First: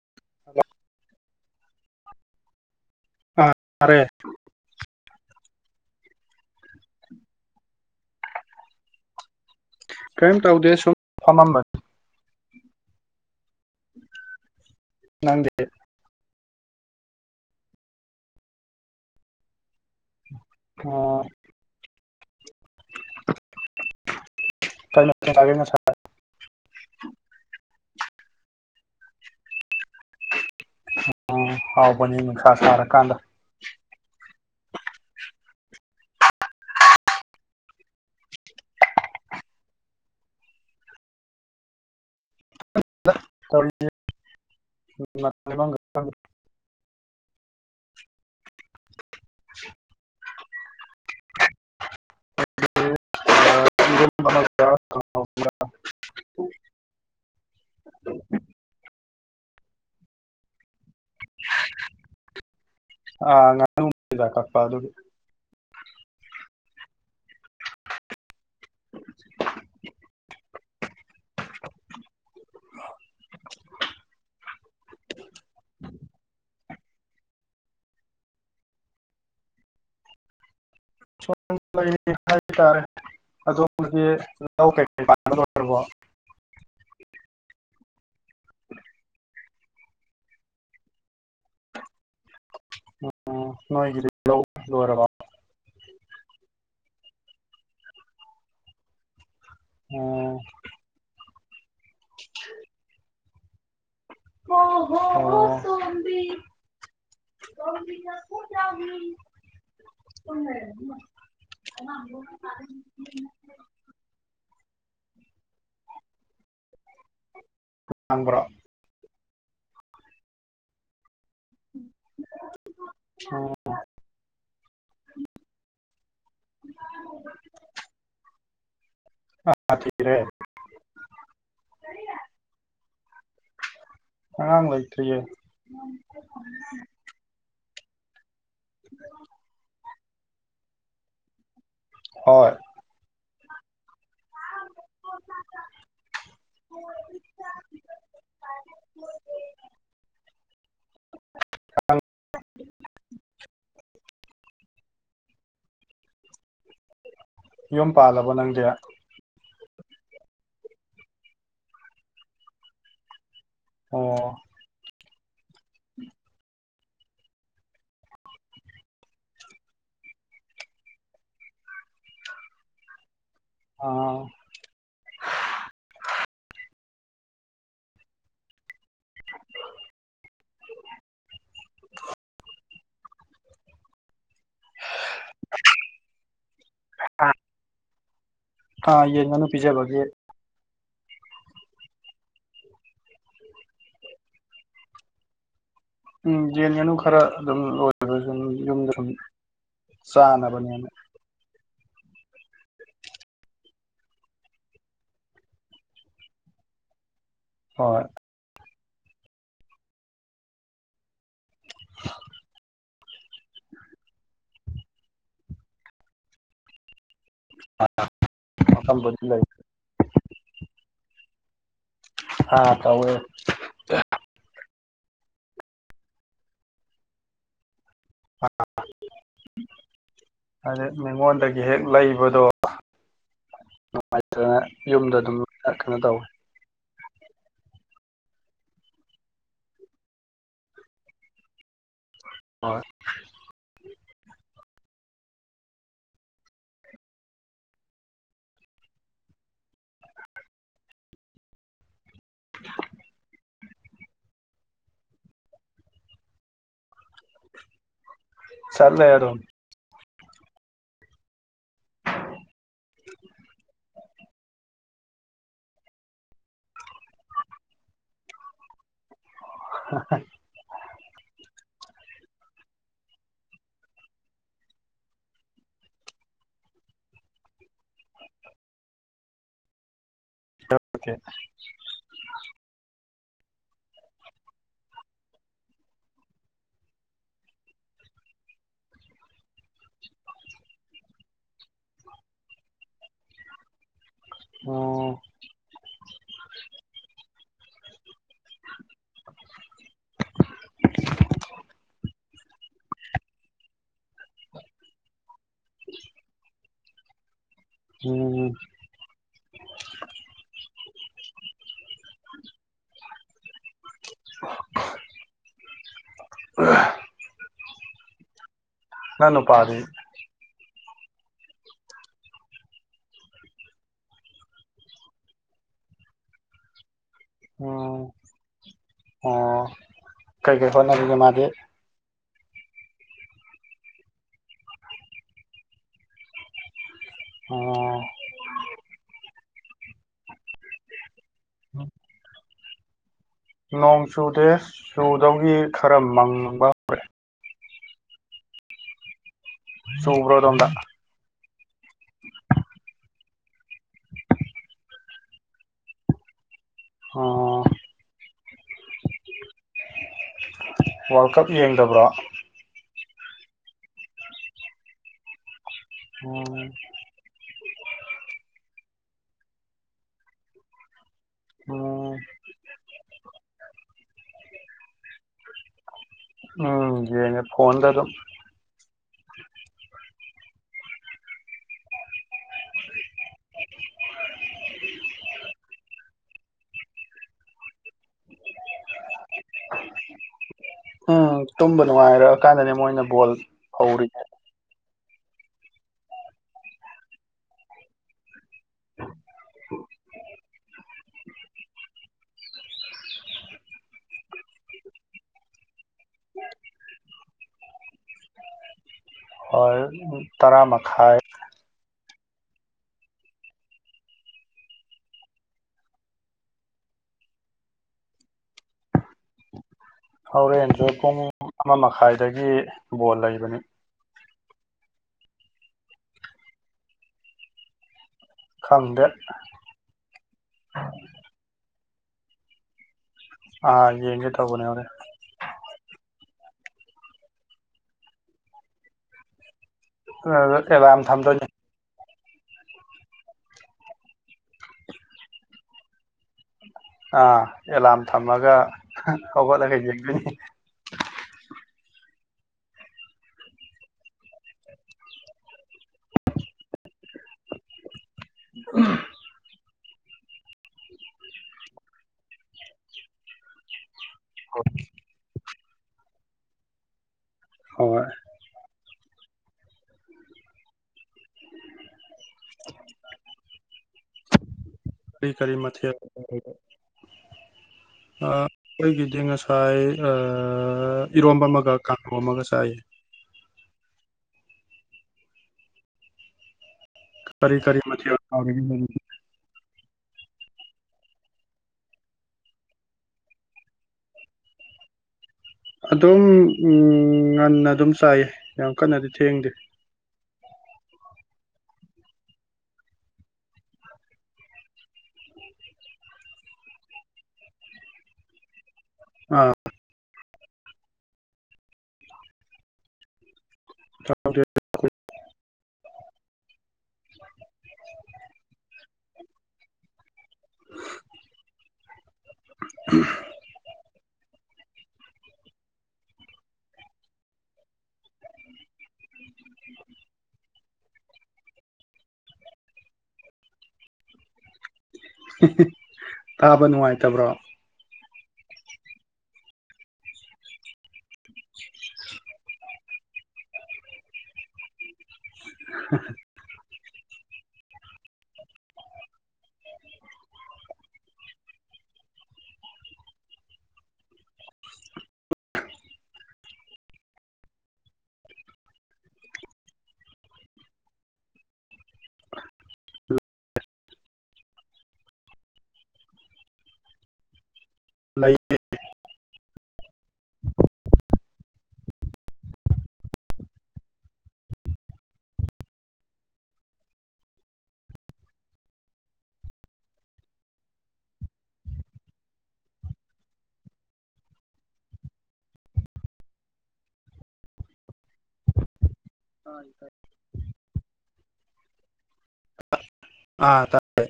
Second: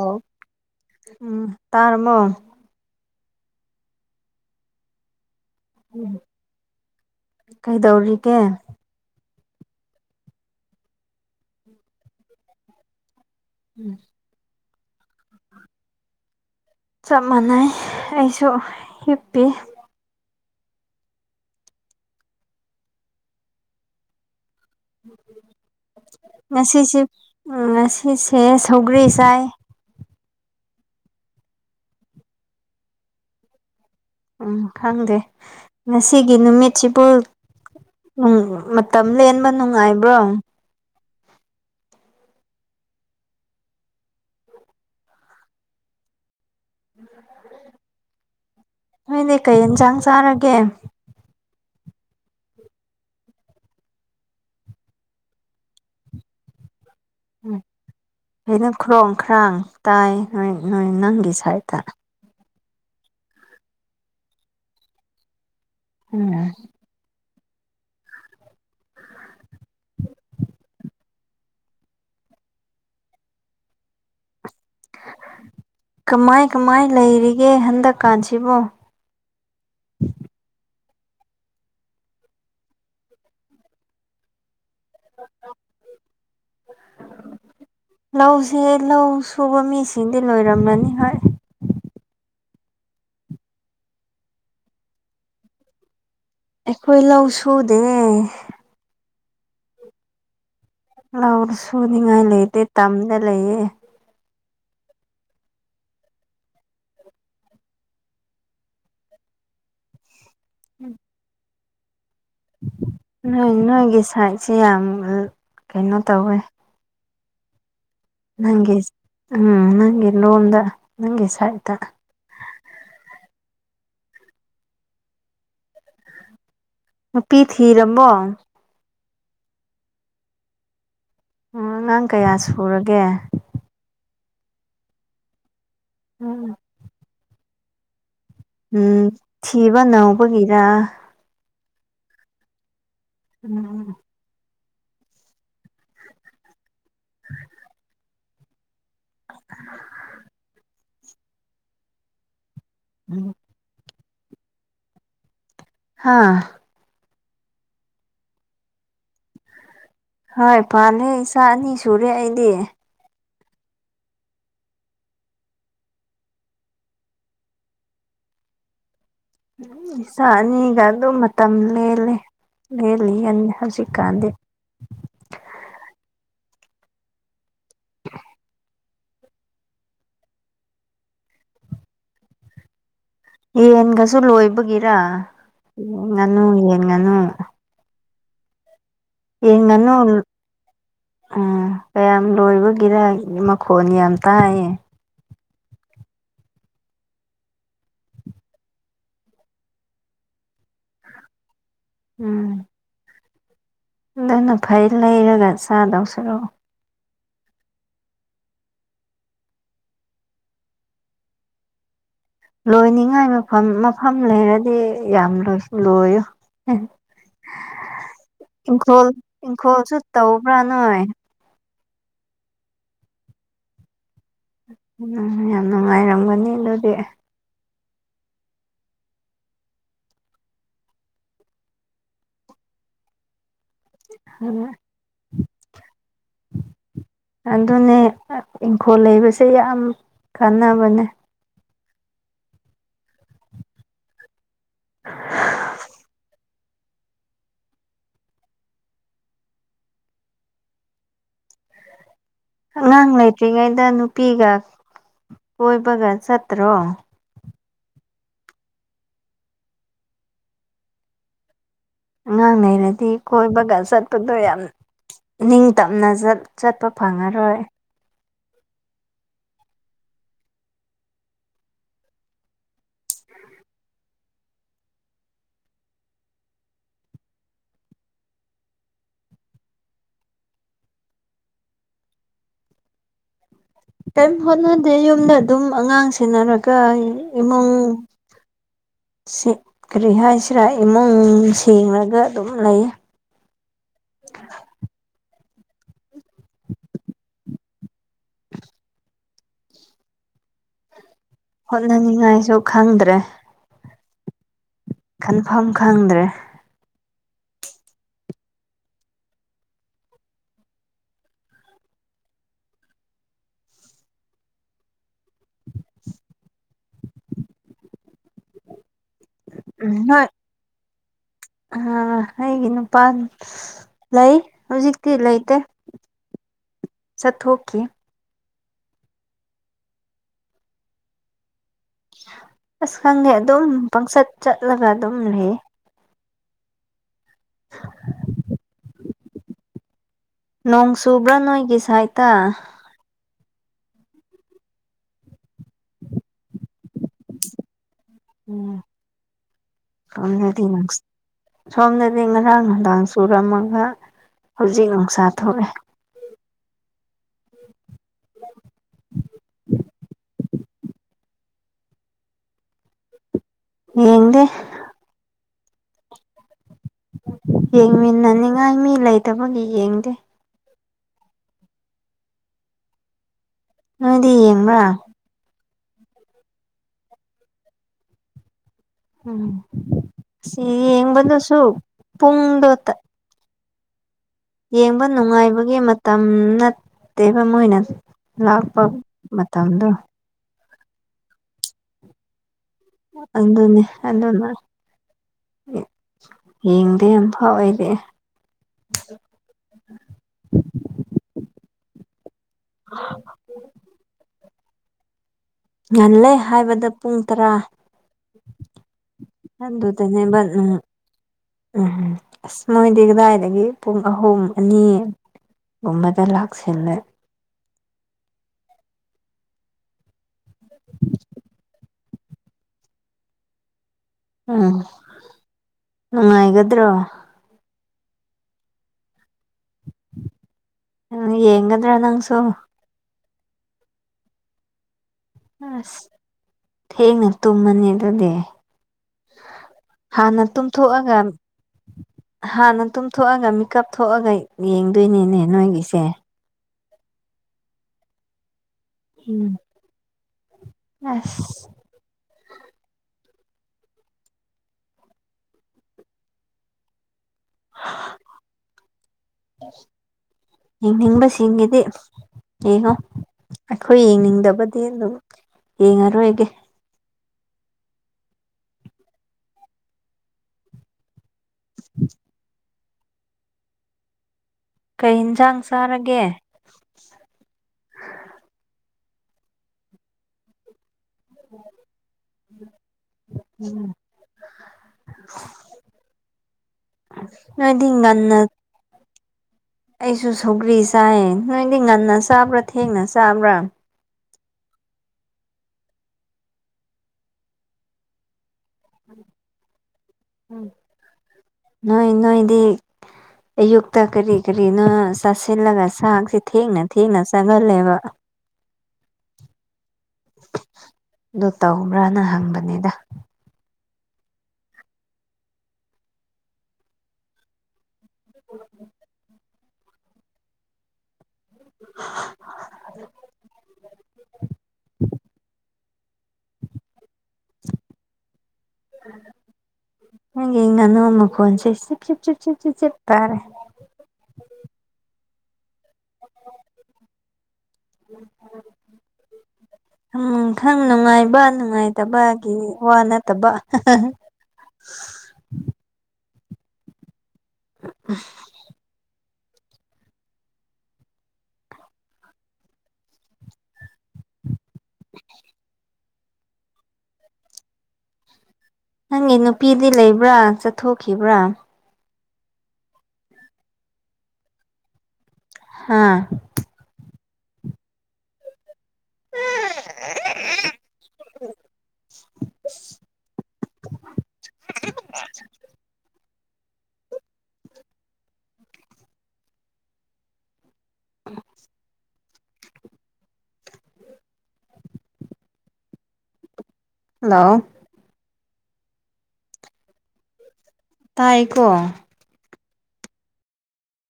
ꯑꯣ ꯍꯜꯂꯣ ꯎꯝ ꯇꯥꯔꯃꯣ ꯑꯥ ꯇꯥꯔꯦ ꯎꯝ ꯀꯩꯗꯧꯔꯤꯒꯦ ꯀꯔꯤꯝ ꯇꯧꯗꯦ ꯁꯨꯝ ꯐꯝꯃꯝꯕꯅꯤ ꯎꯝ ꯅꯪꯗꯤ ꯆꯞ ꯃꯥꯟꯅꯩ ꯑꯩꯁꯨ ꯍꯤꯞꯄꯤ ꯑꯣ ꯀꯩ ꯃꯊꯦꯜ ꯆꯥꯒꯦ ꯉꯁꯥꯏ ꯉꯁꯤꯁꯦ ꯉꯁꯤꯁꯦ ꯁꯧꯒ꯭ꯔꯤ ꯆꯥꯏ ꯍꯥꯎꯕꯅꯤ ꯅꯨꯡꯁꯥ ꯁꯔꯀꯥꯟꯗ ꯎꯝ ꯈꯪꯗꯦ ꯉꯁꯤꯒꯤ ꯅꯨꯃꯤꯠꯁꯤꯕꯨ ꯎꯝ ꯃꯇꯝ ꯂꯦꯟꯕ ꯅꯨꯡꯉꯥꯏꯕ꯭ꯔꯣ [unintelligible] ꯍꯣꯏꯅꯦ ꯀꯩ ꯌꯦꯟꯁꯥꯡ ꯆꯥꯔꯒꯦ [inaudible] ꯑꯥ ꯏꯔꯣꯝꯕ ꯑꯃꯒ ꯀꯥꯡꯒꯧ ꯑꯃꯒ ꯎꯝ ꯑꯩꯅ ꯈꯨꯔꯣꯡ ꯈꯔꯥꯡ ꯇꯥꯏꯌꯦ ꯅꯣꯏ ꯅꯪꯒꯤ ꯁꯥꯏꯗꯠꯇ ꯑꯥ ꯉꯥꯅꯨ ꯃꯆꯤꯟꯖꯥꯛ ꯀꯛꯄ ꯑꯗꯨꯒꯤ ꯎꯝ [inaudible] ꯀꯃꯥꯏ ꯀꯃꯥꯏ ꯂꯩꯔꯤꯒꯦ ꯍꯟꯗꯛꯀꯥꯟꯁꯤꯕꯣ ꯁꯨꯝ ꯂꯩꯔꯝꯃꯤ ꯍꯥꯏ ꯇꯥꯔꯦ ꯑꯗꯣꯝꯒꯤ ꯂꯧ ꯀꯩ ꯀꯩ ꯄꯥꯟꯕ ꯂꯣꯏꯔꯕꯣ ꯂꯧꯁꯦ ꯂꯧ ꯁꯨꯕ ꯃꯤꯁꯤꯡꯗꯤ ꯂꯣꯏꯔꯝꯃꯅꯤ ꯍꯣꯏ ꯎꯝ ꯅꯣꯏꯒꯤꯗꯤ ꯂꯧ ꯂꯣꯏꯔꯕꯣ ꯑꯩꯈꯣꯏ ꯂꯧ ꯁꯨꯗꯦ ꯑꯣꯝ ꯂꯥꯎ ꯁꯨꯅꯤꯉꯥꯏ ꯂꯩꯇꯦ ꯇꯝꯗꯥ ꯂꯩꯌꯦ ꯍꯣ ꯍꯣ ꯍꯣ ꯁꯣꯕꯤ [unintelligible] ꯇꯨꯝ ꯂꯩꯔꯝꯃꯤ ꯑꯉꯥꯡꯗꯣ ꯅꯣꯏ ꯅꯣꯏꯒꯤ ꯁꯥꯏꯠꯁꯤ ꯌꯥꯝ ꯀꯩꯅꯣ ꯇꯧꯋꯦ ꯉꯥꯡꯕ꯭ꯔꯣ ꯅꯪꯒꯤ ꯎꯝ ꯅꯪꯒꯤ ꯂꯣꯟꯗ ꯅꯪꯒꯤ ꯁꯥꯏꯠꯇ ꯑꯥ ꯅꯨꯄꯤ ꯊꯤꯔꯃꯣ ꯑꯥ ꯊꯤꯔꯦ ꯑꯥ ꯑꯉꯥꯡ ꯀꯌꯥ ꯁꯨꯔꯒꯦ ꯑꯉꯥꯡ ꯂꯩꯇ꯭ꯔꯤꯌꯦ ꯎꯝ ꯎꯝ ꯊꯤꯕ ꯅꯧꯕꯒꯤꯔ ꯍꯣꯏ ꯎꯝ [unintelligible] ꯎꯝ [unintelligible] ꯑ [unintelligible] ꯑ [unintelligible] ꯎꯝ ꯍꯥꯥ ꯌꯨꯝ ꯄꯥꯜꯂꯕꯣ ꯅꯪꯗꯤ ꯍꯣꯏ ꯄꯥꯜꯂꯦ ꯏꯆꯥ ꯑꯅꯤ ꯁꯨꯔꯦ ꯑꯩꯗꯤ ꯑꯣ ꯎꯝ [unintelligible] ꯏꯆꯥ ꯑꯅꯤꯒ ꯑꯗꯨꯝ ꯃꯇꯝ ꯂꯦꯜꯂꯦ ꯂꯦꯜꯂꯤꯒꯅꯤ ꯑꯥ ꯍꯧꯖꯤꯛꯀꯥꯟꯗꯤ ꯑ [unintelligible] [unintelligible] ꯌꯦꯟꯒꯁꯨ ꯂꯣꯏꯕꯒꯤꯔ ꯌꯦꯟ ꯉꯥꯅꯨ ꯌꯦꯟ ꯉꯥꯅꯨ ꯑꯥ ꯌꯦꯟ ꯉꯥꯅꯨ ꯌꯦꯟ ꯄꯤꯖꯕꯒꯤ ꯉꯅꯨ ꯎꯝ ꯀꯌꯥꯝ ꯂꯣꯏꯕꯒꯤꯔ ꯃꯈꯣꯟ ꯌꯥꯝ ꯇꯥꯏꯌꯦ ꯎꯝ ꯌꯦꯟ ꯉꯥꯅꯨ ꯈꯔ ꯑꯗꯨꯝ ꯂꯣꯏꯕ ꯁꯨꯝ ꯌꯨꯝꯗ ꯁꯨꯝ ꯆꯥꯅꯕꯅꯦꯅ ꯎꯝ ꯑꯗꯨꯅ ꯐꯩ ꯂꯩꯔꯒ ꯆꯥꯗꯧꯁꯔꯨꯛ ꯍꯣꯏ [unintelligible] ꯂꯣꯏꯅꯤꯡꯉꯥꯏ ꯃꯐꯝ ꯃꯐꯝ ꯂꯩꯔꯗꯤ ꯌꯥꯝ ꯂꯣꯏꯌꯨ ꯏꯪꯈꯣꯜ ꯃꯐꯝꯕꯨꯗꯤ ꯂꯩ ꯏꯪꯈꯣꯜꯁꯨ ꯇꯧꯕ꯭ꯔꯥ ꯅꯣꯏ ꯑꯥ ꯇꯧꯋꯦ ꯎꯝ ꯌꯥꯝ ꯅꯨꯡꯉꯥꯏꯔꯝꯒꯅꯤ ꯑꯗꯨꯗꯤ ꯑ [unintelligible] ꯑꯗꯥ ꯃꯤꯉꯣꯟꯗꯒꯤ ꯍꯦꯛ ꯂꯩꯕꯗꯣ ꯅꯨꯡꯉꯥꯏꯇꯗꯅ ꯌꯨꯝꯗ ꯑꯗꯨꯝ ꯀꯩꯅꯣ ꯇꯧꯋꯤ ꯑꯗꯨꯅꯦ ꯏꯪꯈꯣꯜ ꯂꯩꯕꯁꯦ ꯌꯥꯝ ꯀꯥꯟꯅꯕꯅꯦ ꯍꯣꯏ [unintelligible] ꯑꯉꯥꯡ ꯂꯩꯇ꯭ꯔꯤꯉꯩꯗ ꯅꯨꯄꯤꯒ ꯀꯣꯏꯕꯒ ꯆꯠꯇ꯭ꯔꯣ ꯆꯠꯂ‌ꯦ ꯑꯗꯨꯝ ꯑꯉꯥꯡ ꯂꯩꯔꯗꯤ ꯀꯣꯏꯕꯒ ꯆꯠꯄꯗꯣ ꯌꯥꯝ ꯅꯤꯡꯇꯝꯅ ꯆꯠ ꯆꯠꯄ ꯐꯪꯉꯔꯣꯏ [unintelligible] ꯦ [unintelligible] ꯀꯩꯝ ꯍꯣꯠꯅꯗꯦ ꯌꯨꯝꯗ ꯑꯗꯨꯝ ꯑꯉꯥꯡ ꯁꯦꯟꯅꯔꯒ ꯏꯃꯨꯡ ꯀꯔꯤ ꯍꯥꯏꯁꯤꯔꯥ ꯏꯃꯨꯡ ꯁꯦꯡꯂꯒ ꯑꯗꯨꯝ ꯂꯩꯌ‌ꯦ ꯑꯣ ꯍꯣꯠꯅꯅꯤꯉꯥꯏꯁꯨ ꯈꯪꯗ꯭ꯔꯦ ꯎ [unintelligible] ꯈꯟꯐꯝ ꯈꯪꯗ꯭ꯔꯦ ꯎꯝ ꯎ [unintelligible] ꯅꯪ ꯅꯨꯄꯥꯗꯤ ꯅ‌ꯣꯏ ꯑ ꯑꯩꯒꯤ ꯅꯨꯄꯥ ꯂꯩ ꯍꯧꯖꯤꯛꯇꯤ ꯂꯩꯇꯦ [inaudible] ꯎꯝ ꯑꯣ ꯀꯩꯀꯩ ꯍꯣꯠꯅꯔꯤꯒꯦ ꯃꯥꯗꯤ ꯑꯁ ꯈꯪꯗ‌ꯦ ꯑꯗꯨꯝ ꯄꯪꯆꯠ ꯆꯠꯂꯒ ꯑꯗꯨꯝ ꯂꯩꯌ‌ꯦ ꯑꯣ ꯅꯣꯡ ꯆꯨꯕ꯭ꯔꯥ ꯅꯣꯏꯒꯤ ꯁꯥꯏꯠꯇ ꯅꯣꯡ ꯆꯨꯗꯦ ꯆꯨꯗꯧꯒꯤ ꯈꯔ ꯃꯪꯕ ꯎꯝ ꯆꯨꯕ꯭ꯔꯣ ꯑꯗꯣꯝꯗ [unintelligible] ꯁꯣꯝꯗꯗꯤ ꯉꯔꯥꯡ ꯅꯨꯡꯗꯥꯡ ꯆꯨꯔꯝꯃꯒ ꯍꯧꯖꯤꯛ ꯅꯨꯡꯁꯥ ꯊꯣꯛꯑꯦ ꯑꯣ [inaudible] ꯋꯥꯔꯜ ꯀꯞ ꯌꯦꯡꯗꯕ꯭ꯔꯣ ꯌꯦꯡꯗꯦ ꯑꯣꯝ ꯌꯦꯡꯃꯤꯟꯅꯅꯤꯡꯉꯥꯏ ꯃꯤ ꯂꯩꯇꯕꯒꯤ ꯌꯦꯡꯗꯦ ꯑꯣ ꯅꯪꯗꯤ ꯌꯦꯡꯕꯔꯥ ꯎꯝ ꯌꯦꯡꯉꯦ ꯐꯣꯟꯗ ꯑꯗꯨꯝ ꯎꯝ ꯁꯤ ꯌꯦꯡꯕꯗꯁꯨ ꯄꯨꯨꯡꯗꯣ ꯇ ꯌꯦꯡꯕ ꯅꯨꯡꯉꯥꯏꯕꯒꯤ ꯃꯇꯝ ꯅꯠꯇꯦꯕ ꯃꯣꯏꯅ ꯂꯥꯛꯄ ꯃꯇꯝꯗꯣ ꯎꯝ ꯇꯨꯝꯕ ꯅꯨꯡꯉꯥꯏꯔꯛꯑ ꯀꯥꯟꯗꯅꯦ ꯃꯣꯏꯅ ꯕꯣꯜ ꯑꯗꯨꯅ‌ꯦ ꯍꯧꯔꯤꯁꯦ ꯑꯗꯨꯅ ꯌꯦꯡꯗꯦ ꯑꯝꯐꯥꯎ ꯑꯩꯗꯤ ꯍ [unintelligible] ꯉꯜꯂꯦ ꯍꯥꯏꯕꯗ ꯄꯨꯡ ꯇꯔꯥ ꯍꯣꯏ ꯗꯅꯦꯕ ꯇꯔꯥ ꯎꯝ ꯃꯈꯥꯏ ꯎꯝ ꯑꯁ ꯃꯣꯏꯗꯤ ꯀꯗꯥꯏꯗꯒꯤ ꯄꯨꯡ ꯑꯍꯨꯝ ꯑꯅꯤ ꯒꯨꯝꯕꯗ ꯂꯥꯛꯁꯤꯜꯂꯦ ꯍꯧꯔꯦꯟꯁꯨ ꯄꯨꯡ ꯑꯃ ꯃꯈꯥꯏꯗꯒꯤ ꯕꯣꯜ ꯂꯩꯕꯅꯤ ꯎꯝ ꯅꯨꯡꯉꯥꯏꯒꯗ꯭ꯔꯣ ꯈꯪꯗꯦ ꯎ ꯌꯦꯡꯒꯗ꯭ꯔꯥ ꯅꯪꯁꯨ ꯑ ꯌꯦꯡꯒꯦ ꯇꯧꯕꯅꯦ ꯍꯣꯔꯦꯟ ꯑꯁ ꯊꯦꯡꯅ ꯇꯨꯝꯃꯅꯤ ꯑꯗꯨꯗꯤ ꯍꯥꯟꯅ ꯑꯦꯂꯥꯔꯝ ꯇꯨꯝꯊꯣꯛꯑꯒ ꯊꯝꯗꯣꯏꯅꯤ ꯍꯥꯟꯅ ꯇꯨꯝꯊꯣꯛꯑꯒ ꯃꯤꯀꯞ ꯊꯣꯛꯑꯒ ꯌꯦꯡꯗꯣꯏꯅꯤꯅꯦ ꯅꯣꯏꯒꯤꯁꯦ ꯑꯥ ꯑꯦꯂꯥꯔꯝ ꯊꯝꯃꯒ ꯎꯝ ꯍꯧꯒꯠꯂꯒ ꯌꯦꯡꯗ‌ꯣꯏꯅꯤ ꯑꯁ [unintelligible] ꯌ‌ꯦꯡꯅꯤꯡꯕꯁꯤꯡꯒꯤꯗꯤ ꯌꯦꯡꯉꯣ ꯑꯩꯈꯣꯏ ꯌꯦꯡꯅꯤꯡꯗꯕꯗꯤ ꯑꯗꯨꯝ ꯌꯦꯡꯉꯔꯣꯏꯒꯦ ꯍꯣꯏ [unintelligible] ꯀꯩ ꯀꯔꯤ ꯀꯔꯤ ꯌꯦꯟꯁꯥꯡ ꯃꯊ‌ꯦꯜ [inaudible] ꯆꯥꯔꯒꯦ ꯑꯥ ꯑꯩꯈꯣꯏꯒꯤꯗꯤ ꯉꯁꯥꯏ ꯑꯏ ꯏꯔꯣꯝꯕ ꯑꯃꯒ ꯀꯥꯡꯍꯧ ꯑꯃꯒ ꯆꯥꯏꯌꯦ ꯎꯝ ꯅꯣꯏꯗꯤ ꯉꯟꯅ ꯎꯝ ꯑꯩꯁꯨ ꯁꯧꯒ꯭ꯔꯤ ꯆꯥꯏꯌꯦ ꯅꯣꯏꯗꯤ ꯉꯟꯅ ꯆꯥꯕ꯭ꯔꯥ ꯊꯦꯡꯅ ꯆꯥꯕ꯭ꯔꯥ ꯑꯗꯨꯝ ꯉꯟꯅ ꯑꯗꯨꯝ ꯆꯥꯏꯌꯦ ꯌꯥꯝ ꯀꯟꯅꯗꯤ ꯊꯦꯡꯗꯦ ꯅꯣꯏ ꯅꯣꯏꯗꯤ ꯑꯌꯨꯛꯇ ꯀꯔꯤ ꯀꯔꯤꯅꯣ ꯆꯥꯁꯤꯜꯂꯒ ꯆꯥꯛꯁꯦ ꯊꯦꯡꯅ ꯊꯦꯡꯅ ꯆꯥꯒꯜꯂꯦꯕ ꯑꯥ ꯑꯗꯨ ꯇꯧꯕ꯭ꯔꯅ ꯍꯪꯕꯅꯤꯗ [unintelligible] [unintelligible] ꯅꯪꯒꯤ ꯉꯅꯨ ꯃꯈꯣꯟꯁꯦ ꯆꯤꯠ ꯆꯤꯇ ꯆꯤꯠ ꯆꯤꯠ ꯆꯤꯠ ꯆꯤꯠ ꯇꯥꯔꯦ [unintelligible] ꯇꯥꯕ ꯅꯨꯡꯉꯥꯏꯇꯕ꯭ꯔꯣ [inaudible] ꯍꯥꯝ ꯈꯔꯥ ꯅꯨꯡꯉꯥꯏꯕ ꯅꯨꯡꯉꯥꯏꯇꯕꯒꯤ ꯋꯥ ꯅꯠꯇꯕ [unintelligible] [unintelligible] [inaudible] ꯅꯪꯒꯤ ꯅꯨꯄꯤꯗꯤ ꯂꯩꯕ꯭ꯔꯥ ꯆꯠꯊꯣꯛꯈꯤꯕ꯭ꯔꯥ ꯍꯥꯥ ꯂꯩ [unintelligible] [unintelligible] [inaudible] ꯍꯜꯂꯣ [unintelligible] ꯇꯥꯏꯀꯣ ꯑꯥ ꯇꯥꯏꯌꯦ